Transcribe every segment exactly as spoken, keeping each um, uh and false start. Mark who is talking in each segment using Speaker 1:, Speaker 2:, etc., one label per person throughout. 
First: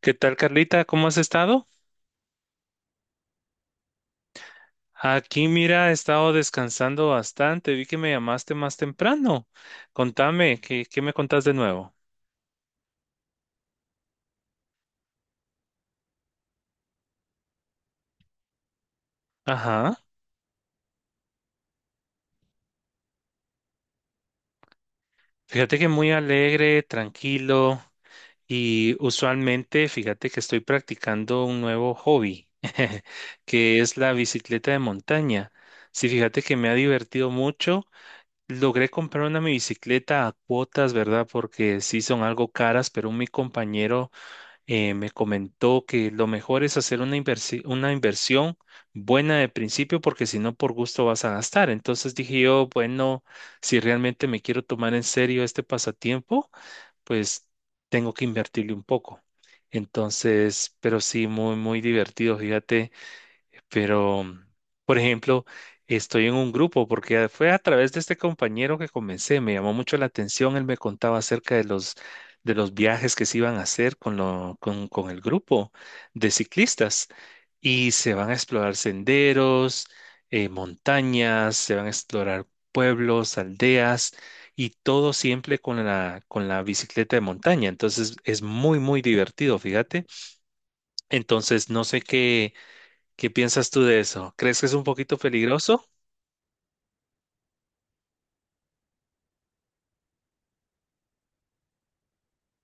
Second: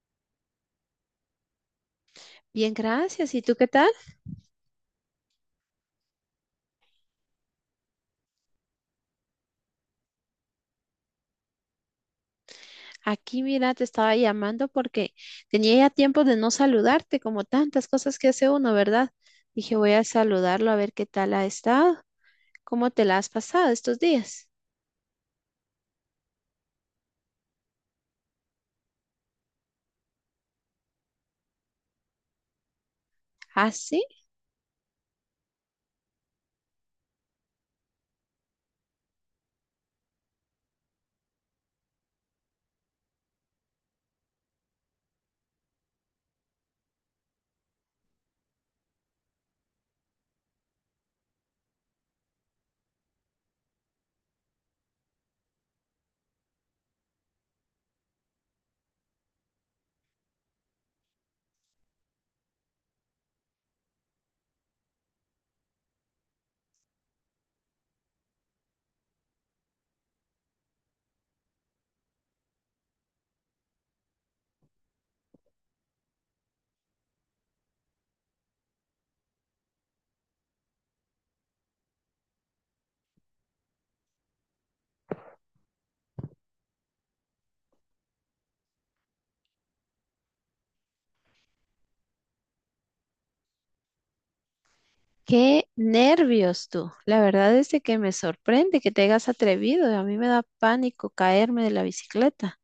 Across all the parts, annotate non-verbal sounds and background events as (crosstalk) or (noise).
Speaker 1: ¿Qué tal, Carlita? ¿Cómo has estado?
Speaker 2: Bien, gracias. ¿Y tú qué tal?
Speaker 1: Aquí, mira, he estado descansando bastante. Vi que me llamaste más temprano. Contame, ¿qué, qué me contás de nuevo?
Speaker 2: Aquí, mira, te estaba llamando porque tenía ya tiempo de no saludarte, como tantas cosas que hace uno, ¿verdad? Dije, voy
Speaker 1: Ajá.
Speaker 2: a saludarlo a ver qué tal ha estado, cómo te la has pasado estos días.
Speaker 1: Fíjate que muy alegre, tranquilo y usualmente, fíjate que estoy practicando un nuevo hobby, (laughs)
Speaker 2: Ah,
Speaker 1: que es
Speaker 2: sí,
Speaker 1: la bicicleta de montaña. Sí, fíjate que me ha divertido mucho. Logré comprar una mi bicicleta a cuotas, ¿verdad? Porque sí son algo caras, pero mi compañero eh, me comentó que lo mejor es hacer una inversi- una inversión buena de principio porque si no por gusto vas a gastar. Entonces dije yo, bueno, si realmente me quiero tomar en serio este pasatiempo, pues tengo que invertirle un poco. Entonces, pero sí, muy, muy divertido, fíjate. Pero, por ejemplo, estoy en un grupo porque fue a través de este compañero que comencé, me llamó mucho la atención, él me contaba acerca de los, de los viajes que se iban a hacer con, lo, con, con el grupo de ciclistas y se van a explorar senderos, eh, montañas, se van a explorar pueblos, aldeas y todo siempre con la, con la bicicleta de montaña. Entonces es muy, muy divertido, fíjate. Entonces no sé qué. ¿Qué piensas tú de eso? ¿Crees que es un poquito
Speaker 2: qué
Speaker 1: peligroso?
Speaker 2: nervios tú. La verdad es de que me sorprende que te hayas atrevido. A mí me da pánico caerme de la bicicleta.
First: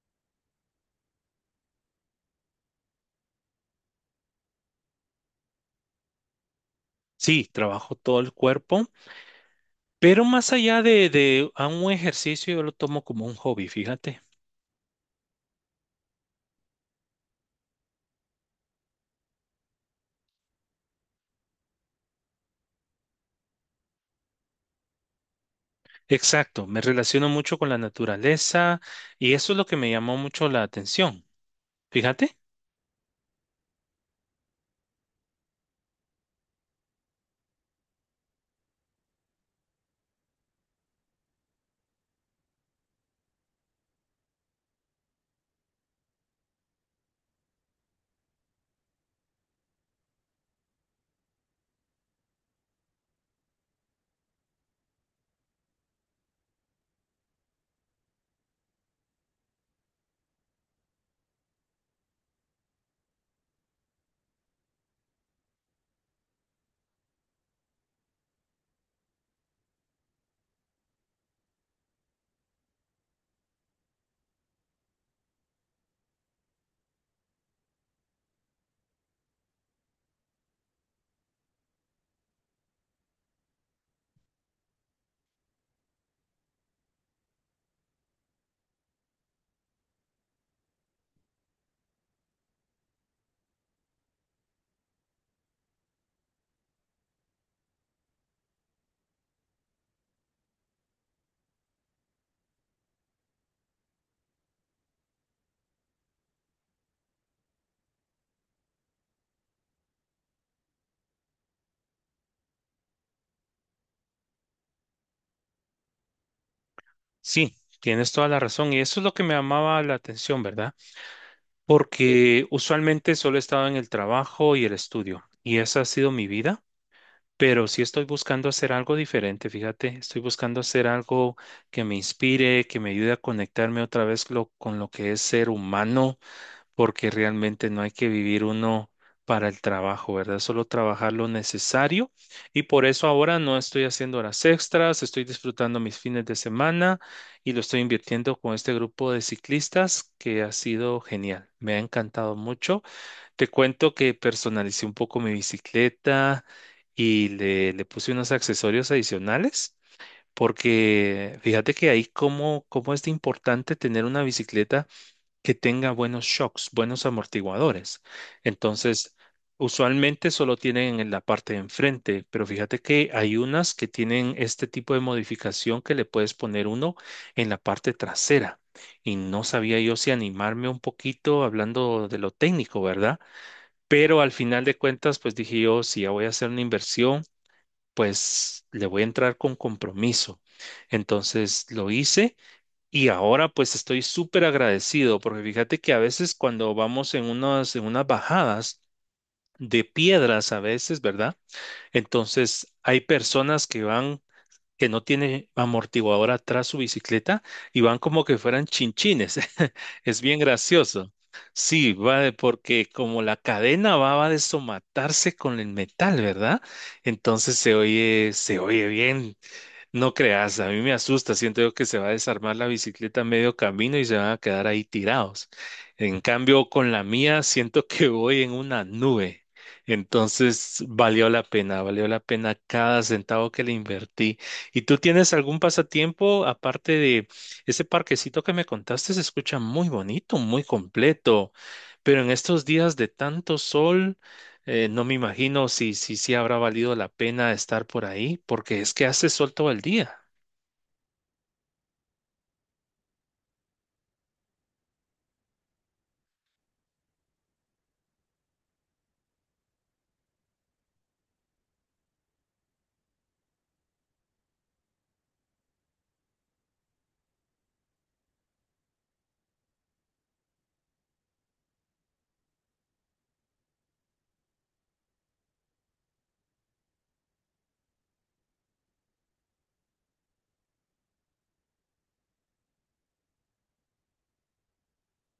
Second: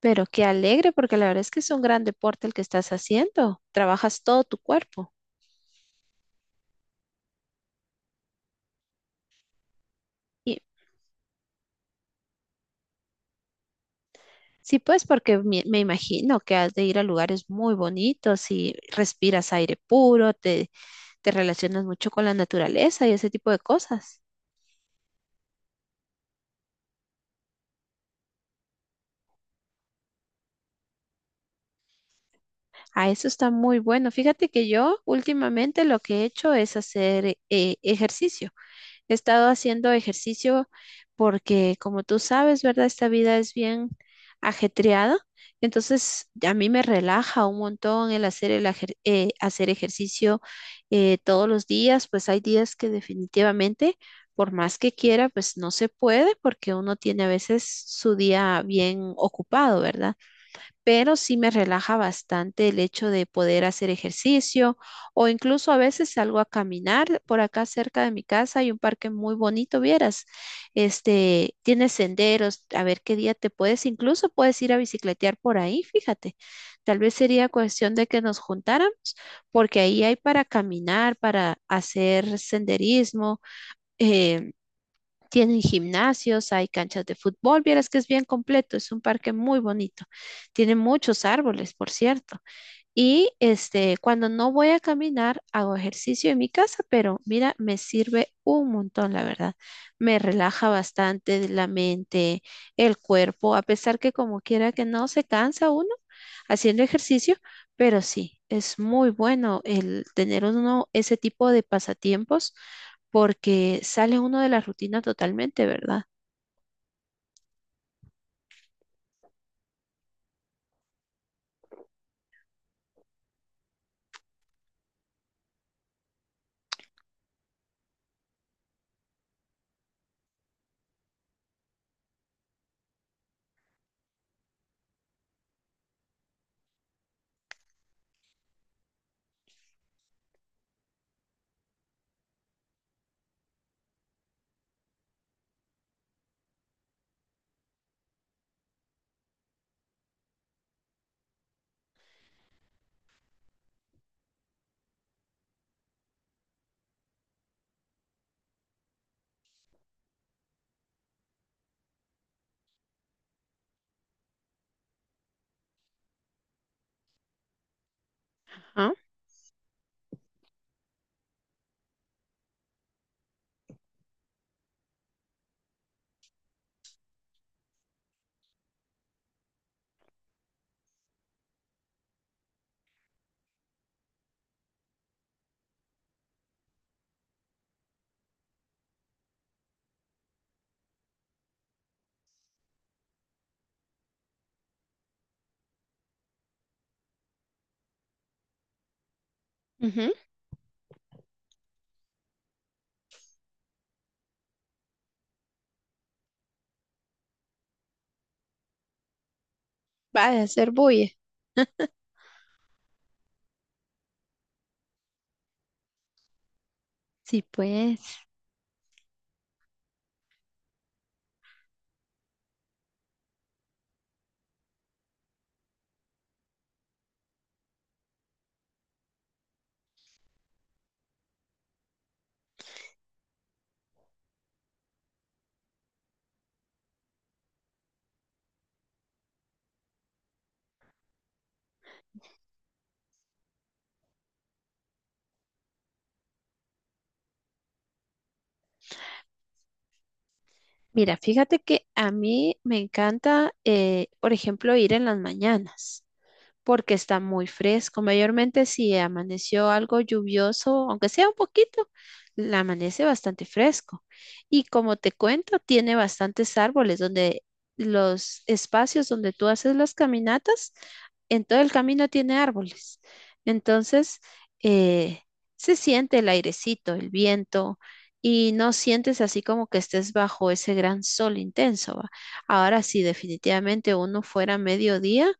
Speaker 2: Pero qué alegre, porque la verdad es que es un gran deporte el que estás haciendo. Trabajas todo tu cuerpo.
Speaker 1: Sí, trabajo todo el cuerpo, pero más allá de, de a un ejercicio, yo lo tomo como un hobby, fíjate.
Speaker 2: Sí, pues porque me, me imagino que has de ir a lugares muy bonitos y respiras aire puro, te, te relacionas mucho con la naturaleza y ese tipo de cosas.
Speaker 1: Exacto, me relaciono mucho con la naturaleza y eso es lo que me llamó mucho la atención. Fíjate,
Speaker 2: Ah, eso está muy bueno. Fíjate que yo últimamente lo que he hecho es hacer eh, ejercicio. He estado haciendo ejercicio porque, como tú sabes, ¿verdad? Esta vida es bien ajetreada. Entonces, a mí me relaja un montón el hacer, el ejer- eh, hacer ejercicio eh, todos los días. Pues hay días que, definitivamente, por más que quiera, pues no se puede porque uno tiene a veces su día bien ocupado, ¿verdad? Pero sí me relaja bastante el hecho de poder hacer ejercicio, o incluso a veces salgo a caminar por acá cerca de mi casa. Hay un parque muy bonito, vieras, este, tiene senderos. A ver qué día te puedes, incluso puedes ir a bicicletear por ahí, fíjate, tal vez sería cuestión de que nos juntáramos, porque ahí hay para caminar, para hacer senderismo, eh, tienen gimnasios, hay canchas de fútbol. Vieras que es bien completo, es un parque muy bonito. Tiene muchos árboles, por cierto. Y este, cuando no voy a caminar, hago ejercicio en mi casa, pero mira, me sirve un montón, la verdad. Me relaja bastante la mente, el cuerpo, a pesar que como quiera que no se cansa uno haciendo ejercicio, pero sí, es muy bueno el tener uno ese tipo de pasatiempos porque sale uno de la rutina totalmente, ¿verdad?
Speaker 1: sí, tienes toda la razón y eso es lo que me llamaba la atención, ¿verdad? Porque usualmente solo he estado en el trabajo y el estudio y esa ha sido mi vida. Pero sí estoy buscando hacer algo diferente, fíjate, estoy buscando hacer algo que me inspire, que me ayude a conectarme otra vez lo- con lo que es ser humano, porque realmente no hay que vivir uno para el trabajo, ¿verdad? Solo trabajar lo necesario y por eso ahora no estoy haciendo horas extras, estoy disfrutando mis fines de semana y lo estoy invirtiendo con este grupo de ciclistas que ha sido genial, me ha encantado mucho. Te cuento que personalicé un poco mi bicicleta y le, le puse unos accesorios adicionales porque fíjate que ahí cómo, cómo es de importante tener una bicicleta que tenga buenos shocks, buenos amortiguadores.
Speaker 2: Ajá,
Speaker 1: Entonces, usualmente solo tienen en la parte de enfrente, pero fíjate que hay unas que tienen este tipo de modificación que le puedes poner uno en la parte trasera. Y no sabía yo si animarme un poquito hablando de lo técnico, ¿verdad? Pero al final de cuentas, pues dije yo, si ya voy a hacer una inversión, pues le voy a entrar con compromiso. Entonces lo hice y ahora pues estoy súper agradecido porque fíjate que a veces cuando vamos en unas, en unas bajadas de
Speaker 2: ujú.
Speaker 1: piedras a veces, ¿verdad? Entonces hay personas que van que no tiene amortiguador atrás su bicicleta y van como que fueran chinchines. (laughs) Es
Speaker 2: Va
Speaker 1: bien
Speaker 2: a hacer bulla.
Speaker 1: gracioso. Sí, va de- porque como la cadena va, va a desomatarse con el metal, ¿verdad?
Speaker 2: Sí,
Speaker 1: Entonces se
Speaker 2: pues.
Speaker 1: oye, se oye bien. No creas, a mí me asusta, siento yo que se va a desarmar la bicicleta a medio camino y se van a quedar ahí tirados. En cambio, con la mía siento que voy en una nube. Entonces, valió la pena, valió la pena cada centavo que le invertí. ¿Y tú tienes algún pasatiempo aparte de ese parquecito que me contaste? Se escucha muy bonito, muy completo, pero en estos días de tanto sol. Eh, no me imagino si, si, si habrá valido la pena estar por ahí, porque es que hace sol todo el día,
Speaker 2: Mira, fíjate que a mí me encanta, eh, por ejemplo, ir en las mañanas, porque está muy fresco. Mayormente si amaneció algo lluvioso, aunque sea un poquito, la amanece bastante fresco. Y como te cuento, tiene bastantes árboles donde los espacios donde tú haces las caminatas, en todo el camino tiene árboles. Entonces, eh, se siente el airecito, el viento. Y no sientes así como que estés bajo ese gran sol intenso, ¿va? Ahora, si definitivamente uno fuera a mediodía,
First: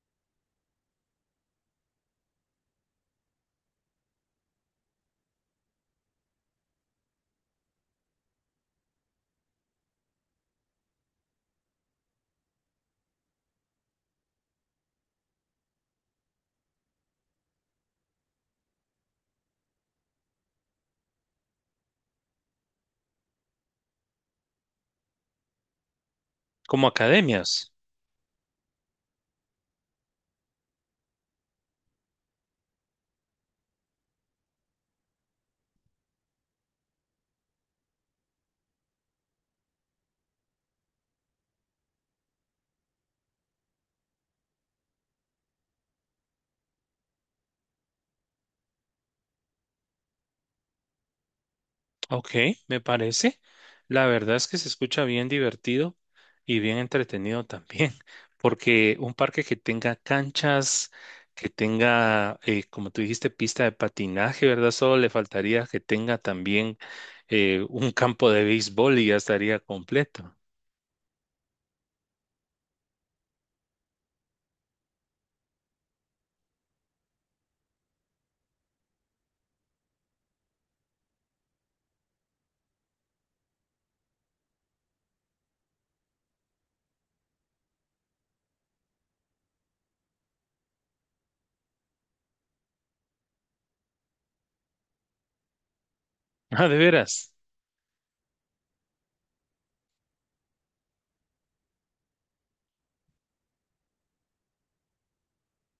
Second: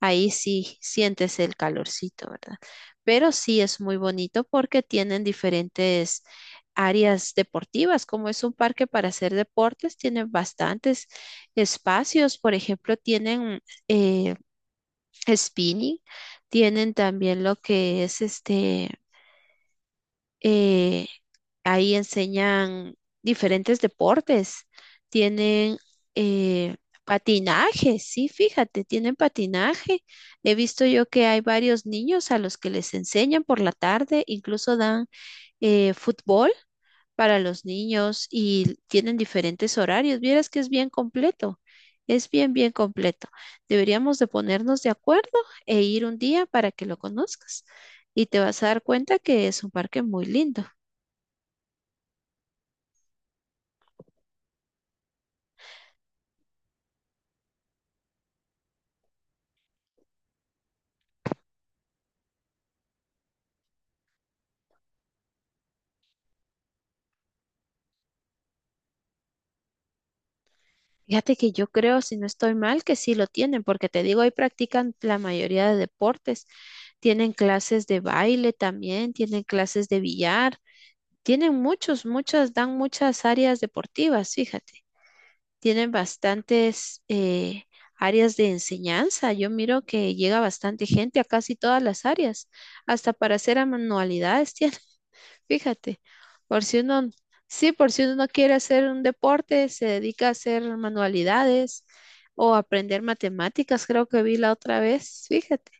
Speaker 2: ahí sí sientes el calorcito, ¿verdad? Pero sí es muy bonito porque tienen diferentes áreas deportivas. Como es un parque para hacer deportes, tienen bastantes espacios. Por ejemplo, tienen eh, spinning, tienen también lo que es este, eh, ahí enseñan diferentes deportes. Tienen eh,
Speaker 1: como academias.
Speaker 2: patinaje, sí, fíjate, tienen patinaje. He visto yo que hay varios niños a los que les enseñan por la tarde, incluso dan eh, fútbol para los niños, y tienen diferentes horarios. Vieras que es bien completo, es bien, bien completo. Deberíamos de ponernos de acuerdo e ir un día para que lo conozcas y te vas a dar cuenta que es un parque muy lindo.
Speaker 1: Ok, me parece. La verdad es que se escucha bien divertido y bien entretenido también, (laughs) porque un parque que tenga canchas, que tenga, eh, como tú dijiste, pista de patinaje, ¿verdad? Solo le faltaría que tenga también eh, un campo de béisbol y ya estaría completo. (laughs)
Speaker 2: Fíjate que yo creo, si no estoy mal, que sí lo tienen, porque te digo, ahí practican la mayoría de deportes. Tienen clases de baile también, tienen clases de billar, tienen muchos, muchas, dan muchas áreas deportivas, fíjate. Tienen bastantes eh, áreas de enseñanza. Yo miro que llega bastante gente a casi todas las áreas, hasta para hacer manualidades tienen. Fíjate, por
Speaker 1: Ah, de
Speaker 2: si uno,
Speaker 1: veras.
Speaker 2: sí, por si uno no quiere hacer un deporte, se dedica a hacer manualidades o aprender matemáticas, creo que vi la otra vez. Fíjate,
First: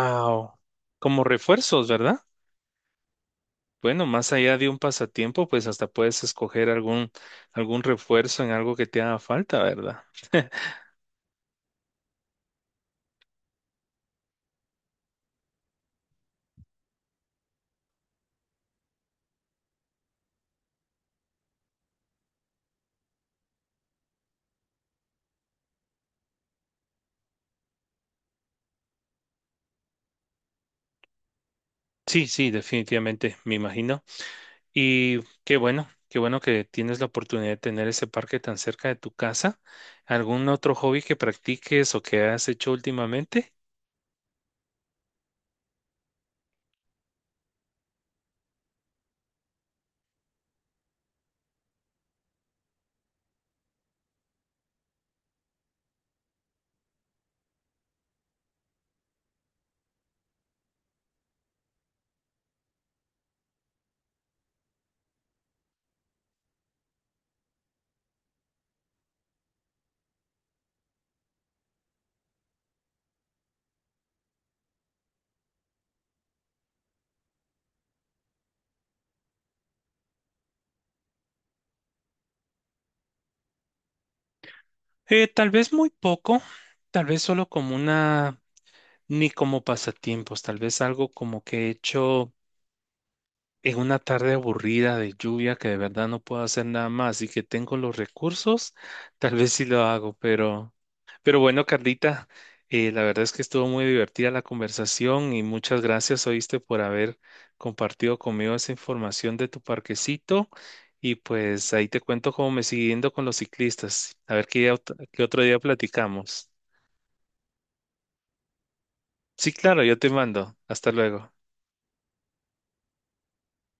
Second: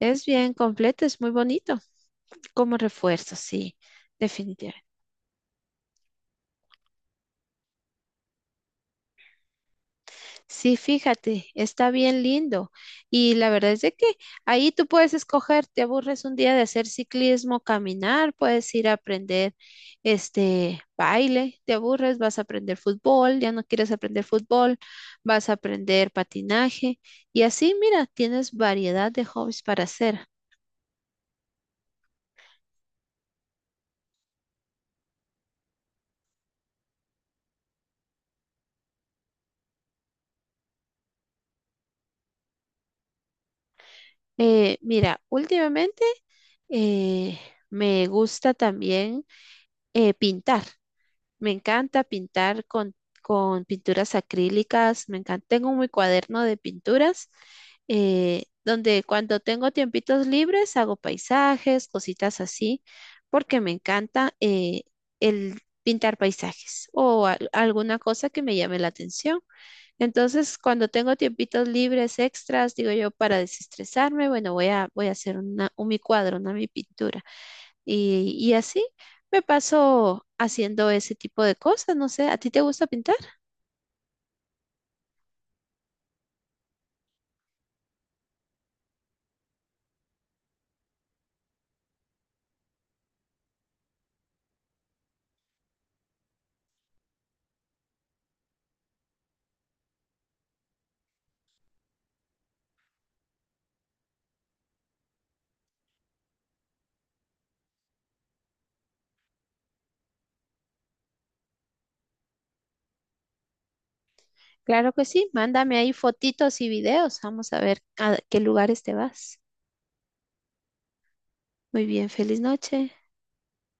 Speaker 2: es bien completo, es
Speaker 1: Como
Speaker 2: muy bonito
Speaker 1: refuerzos, ¿verdad?
Speaker 2: como refuerzo, sí,
Speaker 1: Bueno, más allá de un
Speaker 2: definitivamente.
Speaker 1: pasatiempo, pues hasta puedes escoger algún, algún refuerzo en algo que te haga falta, ¿verdad? (laughs)
Speaker 2: Sí, fíjate, está bien lindo. Y la verdad es de que ahí tú puedes escoger. Te aburres un día de hacer ciclismo, caminar, puedes ir a aprender este baile; te aburres, vas a aprender fútbol; ya no quieres aprender fútbol, vas a aprender patinaje. Y así, mira, tienes variedad de hobbies para hacer.
Speaker 1: Sí, sí, definitivamente, me imagino. Y qué bueno, qué bueno que tienes la oportunidad de tener ese parque tan cerca de tu casa. ¿Algún otro hobby que practiques o que has hecho últimamente?
Speaker 2: Eh, mira, últimamente eh, me gusta también eh, pintar. Me encanta pintar con, con pinturas acrílicas, me encanta. Tengo mi cuaderno de pinturas, eh, donde cuando tengo tiempitos libres hago paisajes, cositas así, porque me encanta eh, el pintar paisajes o al- alguna cosa que me llame la atención. Entonces, cuando tengo tiempitos libres extras, digo yo, para desestresarme, bueno, voy a, voy a hacer una, un mi cuadro, una mi pintura. Y, y así me paso haciendo ese tipo de cosas. No sé, ¿a ti te gusta pintar?
Speaker 1: Eh, tal vez muy poco, tal vez solo como una, ni como pasatiempos, tal vez algo como que he hecho en una tarde aburrida de lluvia que de verdad no puedo hacer nada más y que tengo los recursos, tal vez sí lo hago, pero, pero bueno, Carlita, eh, la verdad es que estuvo muy divertida la conversación y muchas gracias, oíste, por haber compartido conmigo esa información de tu parquecito y pues ahí te cuento cómo me sigue yendo con los ciclistas. A ver qué,
Speaker 2: Claro que
Speaker 1: ot- qué
Speaker 2: sí,
Speaker 1: otro día
Speaker 2: mándame ahí
Speaker 1: platicamos.
Speaker 2: fotitos y videos, vamos a ver a qué lugares te vas.
Speaker 1: Sí, claro, yo te mando. Hasta luego.
Speaker 2: Muy bien, feliz noche.